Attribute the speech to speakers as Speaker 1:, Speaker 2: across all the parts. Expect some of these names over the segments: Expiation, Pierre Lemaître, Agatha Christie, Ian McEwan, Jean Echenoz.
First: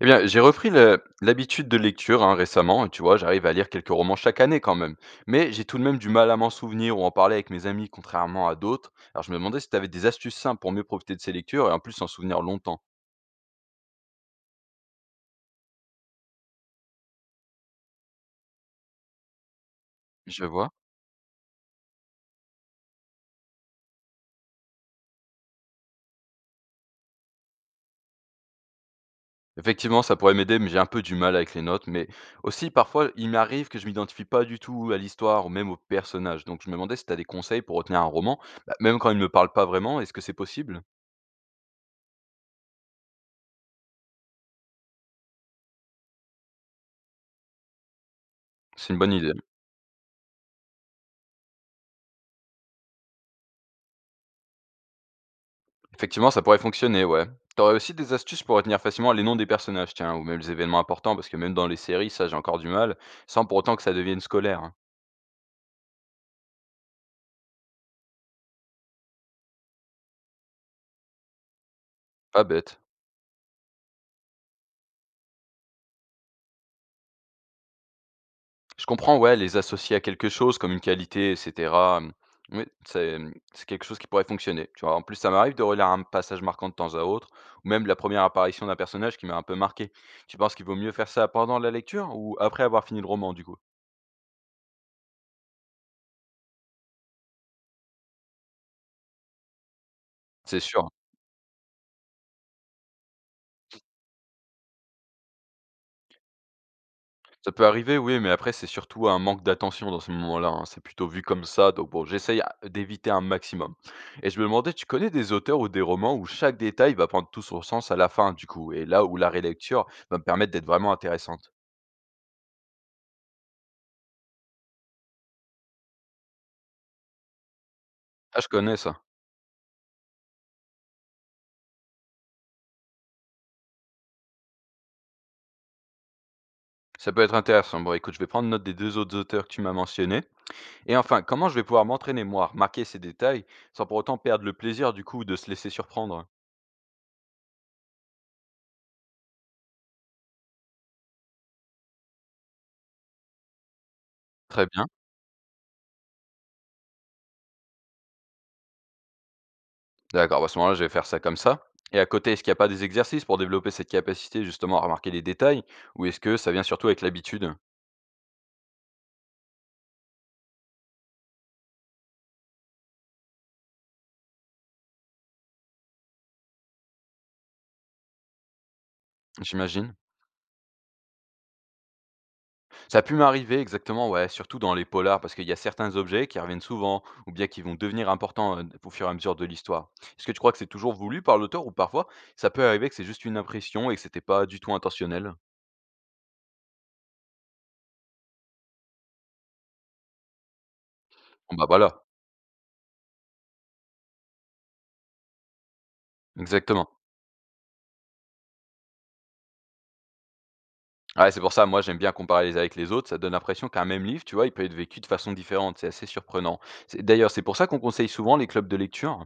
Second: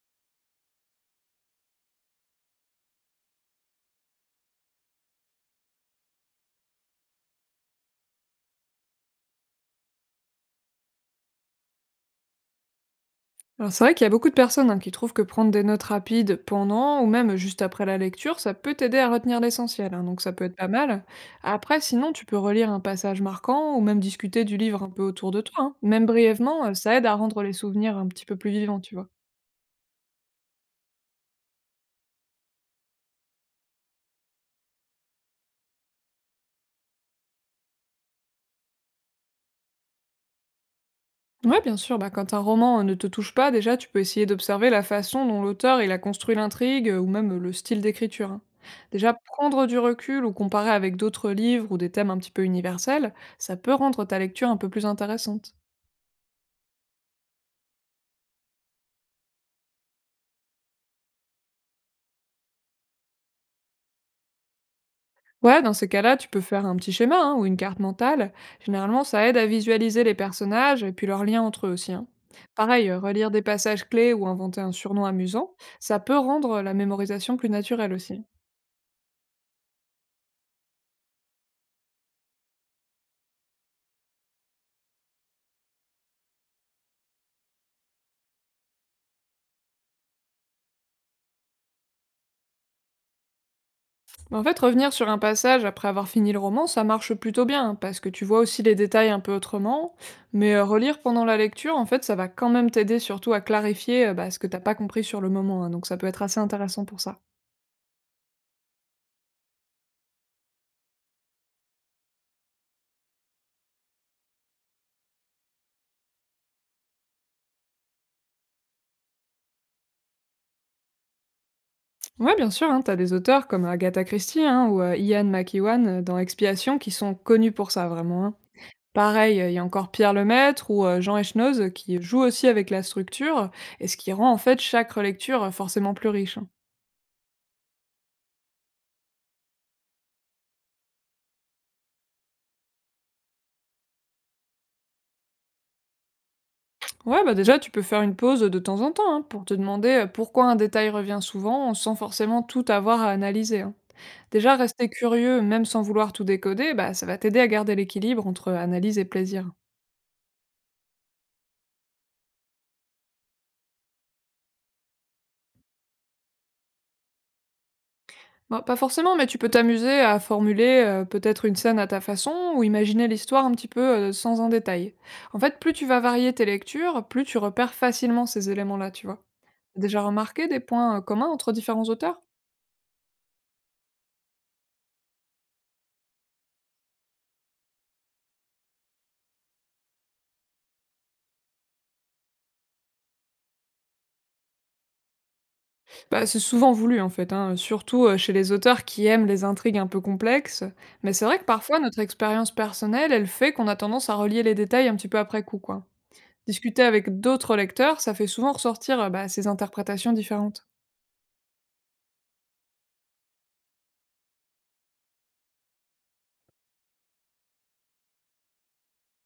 Speaker 1: Eh bien, j'ai repris l'habitude de lecture, hein, récemment, et tu vois, j'arrive à lire quelques romans chaque année quand même. Mais j'ai tout de même du mal à m'en souvenir ou en parler avec mes amis, contrairement à d'autres. Alors je me demandais si tu avais des astuces simples pour mieux profiter de ces lectures et en plus s'en souvenir longtemps.
Speaker 2: Alors c'est vrai qu'il y a beaucoup de personnes, hein, qui trouvent que prendre des notes rapides pendant ou même juste après la lecture, ça peut t'aider à retenir l'essentiel, hein, donc ça peut
Speaker 1: Je
Speaker 2: être pas
Speaker 1: vois.
Speaker 2: mal. Après, sinon, tu peux relire un passage marquant ou même discuter du livre un peu autour de toi, hein. Même brièvement, ça aide à rendre les souvenirs un petit peu plus vivants, tu vois.
Speaker 1: Effectivement, ça pourrait m'aider, mais j'ai un peu du mal avec les notes. Mais aussi, parfois, il m'arrive que je m'identifie pas du tout à l'histoire ou même au personnage. Donc je me demandais si tu as des conseils pour retenir un roman, bah, même quand il ne me parle pas vraiment, est-ce que c'est possible?
Speaker 2: Ouais, bien sûr, bah, quand un roman ne te touche pas, déjà, tu peux essayer d'observer la façon dont l'auteur il a construit l'intrigue, ou même le style d'écriture, hein.
Speaker 1: C'est une
Speaker 2: Déjà,
Speaker 1: bonne idée.
Speaker 2: prendre du recul ou comparer avec d'autres livres ou des thèmes un petit peu universels, ça peut rendre ta lecture un peu plus intéressante.
Speaker 1: Effectivement, ça pourrait fonctionner, ouais. T'aurais aussi des astuces pour retenir facilement les noms des personnages, tiens, ou même les événements importants, parce que même dans les séries, ça, j'ai encore du mal, sans pour autant que ça devienne scolaire, hein.
Speaker 2: Ouais, dans ces cas-là, tu peux faire un petit schéma, hein, ou une carte mentale. Généralement, ça aide à visualiser les personnages et puis leurs liens entre eux aussi, hein.
Speaker 1: Pas bête.
Speaker 2: Pareil, relire des passages clés ou inventer un surnom amusant, ça peut rendre la mémorisation plus naturelle aussi.
Speaker 1: Je comprends, ouais, les associer à quelque chose, comme une qualité, etc. Oui, c'est, mmh, c'est quelque chose qui pourrait fonctionner. Tu vois, en plus, ça m'arrive de relire un passage marquant de temps à autre, ou même la première apparition d'un personnage qui m'a un peu marqué. Tu penses qu'il vaut mieux faire ça pendant la lecture ou après avoir fini le roman, du coup?
Speaker 2: Mais en fait, revenir sur un passage après avoir fini le roman, ça marche plutôt bien, hein, parce que tu vois aussi les détails un peu autrement. Mais
Speaker 1: C'est sûr.
Speaker 2: relire pendant la lecture, en fait, ça va quand même t'aider surtout à clarifier, bah, ce que t'as pas compris sur le moment, hein, donc ça peut être assez intéressant pour ça.
Speaker 1: Ça peut arriver, oui, mais après c'est surtout un manque d'attention dans ce moment là hein. C'est plutôt vu comme ça, donc bon, j'essaye à d'éviter un maximum, et je me demandais, tu connais des auteurs ou des romans où chaque détail va prendre tout son sens à la fin, du coup, et là où la relecture va me permettre d'être vraiment intéressante?
Speaker 2: Ouais, bien sûr, hein, tu des auteurs comme Agatha Christie, hein, ou Ian McEwan, dans Expiation qui sont connus pour ça vraiment, hein.
Speaker 1: Ah, je connais ça.
Speaker 2: Pareil, il y a encore Pierre Lemaître ou Jean Echenoz qui jouent aussi avec la structure et ce qui rend en fait chaque relecture forcément plus riche, hein.
Speaker 1: Ça peut être intéressant. Bon, écoute, je vais prendre note des 2 autres auteurs que tu m'as mentionnés, et enfin, comment je vais pouvoir m'entraîner, moi, à remarquer ces détails sans pour autant perdre le plaisir, du coup, de se laisser surprendre?
Speaker 2: Ouais, bah déjà, tu peux faire une pause de temps en temps, hein, pour te demander, pourquoi un détail revient souvent sans forcément tout avoir à analyser, hein. Déjà,
Speaker 1: Très bien.
Speaker 2: rester curieux, même sans vouloir tout décoder, bah, ça va t'aider à garder l'équilibre entre analyse et plaisir.
Speaker 1: D'accord, bah, à ce moment-là, je vais faire ça comme ça. Et à côté, est-ce qu'il n'y a pas des exercices pour développer cette capacité justement à remarquer les détails? Ou est-ce que ça vient surtout avec l'habitude,
Speaker 2: Bah, pas forcément, mais tu peux t'amuser à formuler, peut-être une scène à ta façon ou imaginer l'histoire un petit peu, sans un détail. En fait, plus tu vas varier tes lectures, plus tu repères facilement ces éléments-là, tu vois? Tu
Speaker 1: j'imagine?
Speaker 2: déjà remarqué des points, communs entre différents auteurs?
Speaker 1: Ça a pu m'arriver, exactement, ouais, surtout dans les polars, parce qu'il y a certains objets qui reviennent souvent, ou bien qui vont devenir importants, au fur et à mesure de l'histoire. Est-ce que tu crois que c'est toujours voulu par l'auteur, ou parfois ça peut arriver que c'est juste une impression et que c'était pas du tout intentionnel?
Speaker 2: Bah, c'est souvent voulu, en fait, hein, surtout, chez les auteurs qui aiment les intrigues un peu complexes, mais c'est vrai que
Speaker 1: Bon, bah
Speaker 2: parfois notre
Speaker 1: voilà,
Speaker 2: expérience personnelle, elle fait qu'on a tendance à relier les détails un petit peu après coup, quoi. Discuter
Speaker 1: exactement.
Speaker 2: avec d'autres lecteurs, ça fait souvent ressortir, bah, ces interprétations différentes.
Speaker 1: Ouais, c'est pour ça, moi j'aime bien comparer les uns avec les autres, ça donne l'impression qu'un même livre, tu vois, il peut être vécu de façon différente, c'est assez surprenant. D'ailleurs, c'est pour ça qu'on conseille souvent les clubs de lecture.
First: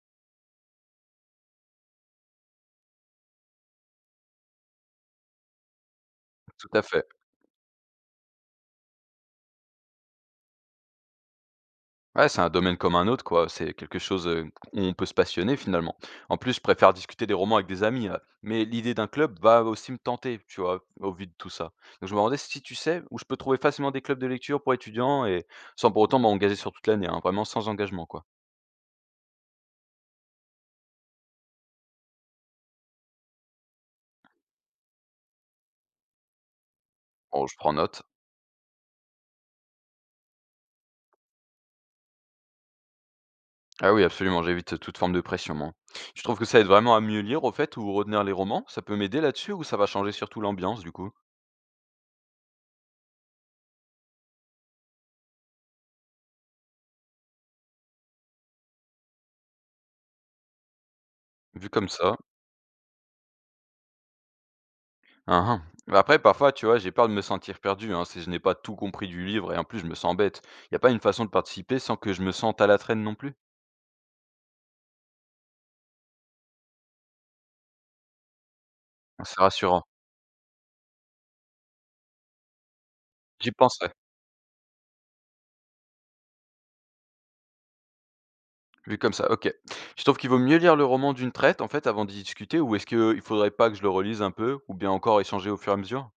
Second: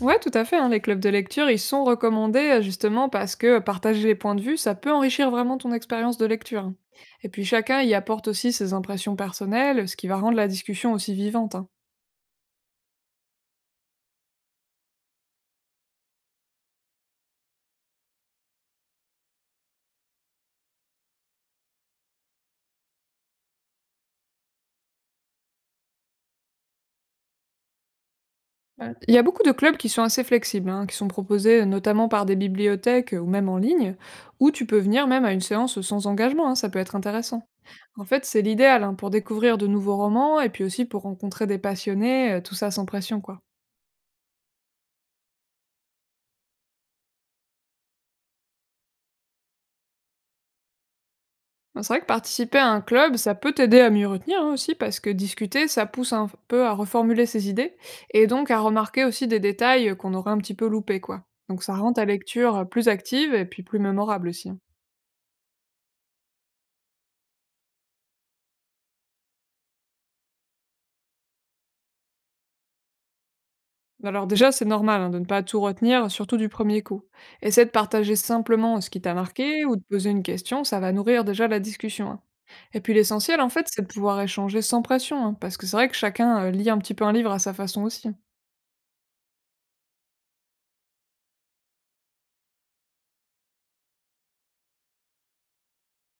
Speaker 2: Ouais, tout à fait, hein, les clubs de lecture, ils sont recommandés, justement parce que partager les points de vue, ça peut enrichir vraiment ton expérience de lecture,
Speaker 1: Tout
Speaker 2: hein.
Speaker 1: à fait.
Speaker 2: Et puis chacun y apporte aussi ses impressions personnelles, ce qui va rendre la discussion aussi vivante, hein.
Speaker 1: Ouais, c'est un domaine comme un autre, quoi. C'est quelque chose, où on peut se passionner finalement. En plus, je préfère discuter des romans avec des amis, mais l'idée d'un club va aussi me tenter, tu vois, au vu de tout ça. Donc je me demandais si tu sais où je peux trouver facilement des clubs de lecture pour étudiants et sans pour autant m'engager sur toute l'année, hein, vraiment sans engagement, quoi.
Speaker 2: Il y a beaucoup de clubs qui sont assez flexibles, hein, qui sont proposés, notamment par des bibliothèques ou même en ligne, où tu peux venir même à une séance sans engagement, hein, ça peut être intéressant.
Speaker 1: Bon, je prends note.
Speaker 2: En fait, c'est l'idéal, hein, pour découvrir de nouveaux romans et puis aussi pour rencontrer des passionnés, tout ça sans pression, quoi.
Speaker 1: Ah oui, absolument, j'évite toute forme de pression, moi. Tu trouves que ça aide vraiment à mieux lire, au fait, ou retenir les romans? Ça peut m'aider là-dessus ou ça va changer surtout l'ambiance, du coup?
Speaker 2: Ben, c'est vrai que participer à un club, ça peut t'aider à mieux retenir, hein, aussi, parce que discuter, ça pousse un peu à reformuler ses idées, et donc à remarquer aussi des détails qu'on aurait un petit peu loupés, quoi. Donc
Speaker 1: Vu
Speaker 2: ça
Speaker 1: comme
Speaker 2: rend ta
Speaker 1: ça.
Speaker 2: lecture plus active et puis plus mémorable aussi, hein.
Speaker 1: Hein, hein. Bah après, parfois, tu vois, j'ai peur de me sentir perdu, hein, si je n'ai pas tout compris du livre et en plus, je me sens bête. Il a pas une façon de participer sans que je me sente à la traîne non plus?
Speaker 2: Alors déjà, c'est normal, hein, de ne pas tout retenir, surtout du premier coup. Essaie de partager simplement ce qui t'a
Speaker 1: Ah, c'est
Speaker 2: marqué ou de
Speaker 1: rassurant.
Speaker 2: poser une question, ça va nourrir déjà la discussion, hein. Et puis l'essentiel, en
Speaker 1: J'y
Speaker 2: fait, c'est de
Speaker 1: penserai.
Speaker 2: pouvoir échanger sans pression, hein, parce que c'est vrai que chacun lit un petit peu un livre à sa façon aussi, hein.
Speaker 1: Vu comme ça, ok. Je trouve qu'il vaut mieux lire le roman d'une traite, en fait, avant d'y discuter, ou est-ce qu'il faudrait pas que je le relise un peu, ou bien encore échanger au fur et à mesure?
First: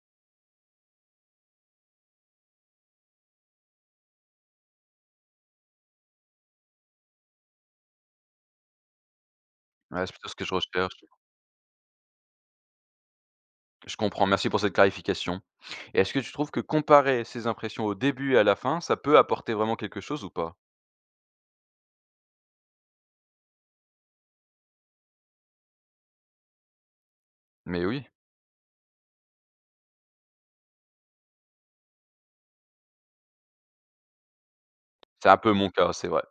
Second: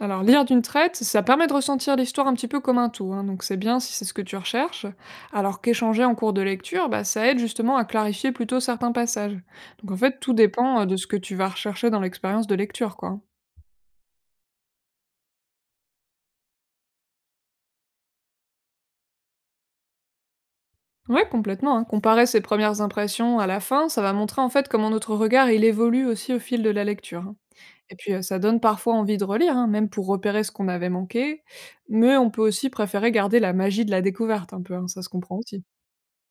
Speaker 2: Alors, lire d'une traite, ça permet de ressentir l'histoire un petit peu comme un tout, hein, donc c'est bien si c'est ce que tu recherches. Alors qu'échanger en cours de lecture, bah, ça aide justement à clarifier plutôt certains passages. Donc en
Speaker 1: Ouais, c'est
Speaker 2: fait,
Speaker 1: plutôt
Speaker 2: tout
Speaker 1: ce que je
Speaker 2: dépend,
Speaker 1: recherche.
Speaker 2: de ce que tu vas rechercher dans l'expérience de lecture, quoi, hein.
Speaker 1: Je comprends, merci pour cette clarification. Et est-ce que tu trouves que comparer ces impressions au début et à la fin, ça peut apporter vraiment quelque chose ou pas?
Speaker 2: Ouais, complètement, hein. Comparer ses premières impressions à la fin, ça va montrer en fait comment notre regard il évolue aussi au fil de la lecture, hein.
Speaker 1: Mais
Speaker 2: Et
Speaker 1: oui,
Speaker 2: puis ça donne parfois envie de relire, hein, même pour repérer ce qu'on avait manqué. Mais on peut aussi préférer garder la magie de la découverte un peu, hein, ça se
Speaker 1: c'est
Speaker 2: comprend
Speaker 1: un peu
Speaker 2: aussi.
Speaker 1: mon cas, c'est vrai.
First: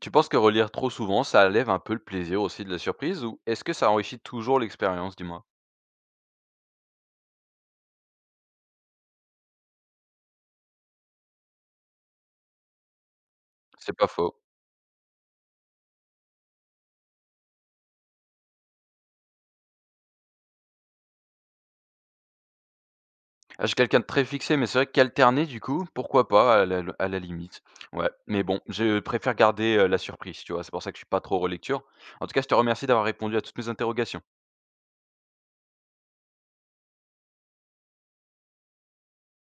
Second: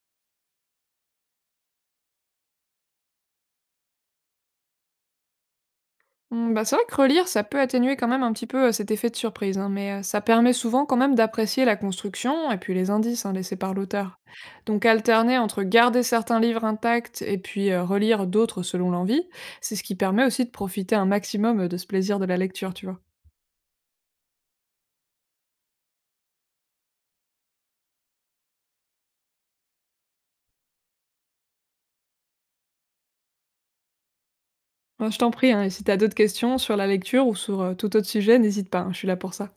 Speaker 1: Tu penses que relire trop souvent, ça enlève un peu le plaisir aussi de la surprise, ou est-ce que ça enrichit toujours l'expérience, dis-moi?
Speaker 2: Mmh, bah, c'est vrai que relire, ça peut atténuer quand même un petit peu, cet effet de surprise, hein, mais ça permet souvent quand même d'apprécier la construction et puis les indices, hein, laissés par
Speaker 1: C'est pas
Speaker 2: l'auteur.
Speaker 1: faux.
Speaker 2: Donc alterner entre garder certains livres intacts et puis, relire d'autres selon l'envie, c'est ce qui permet aussi de profiter un maximum, de ce plaisir de la lecture, tu vois?
Speaker 1: Ah, je suis quelqu'un de très fixé, mais c'est vrai qu'alterner, du coup, pourquoi pas, à la limite. Ouais, mais bon, je préfère garder, la surprise, tu vois, c'est pour ça que je suis pas trop relecture. En tout cas, je te remercie d'avoir répondu à toutes mes interrogations.
Speaker 2: Bah, je t'en prie, hein, et si t'as d'autres questions sur la lecture ou sur, tout autre sujet, n'hésite pas, hein, je suis là pour ça.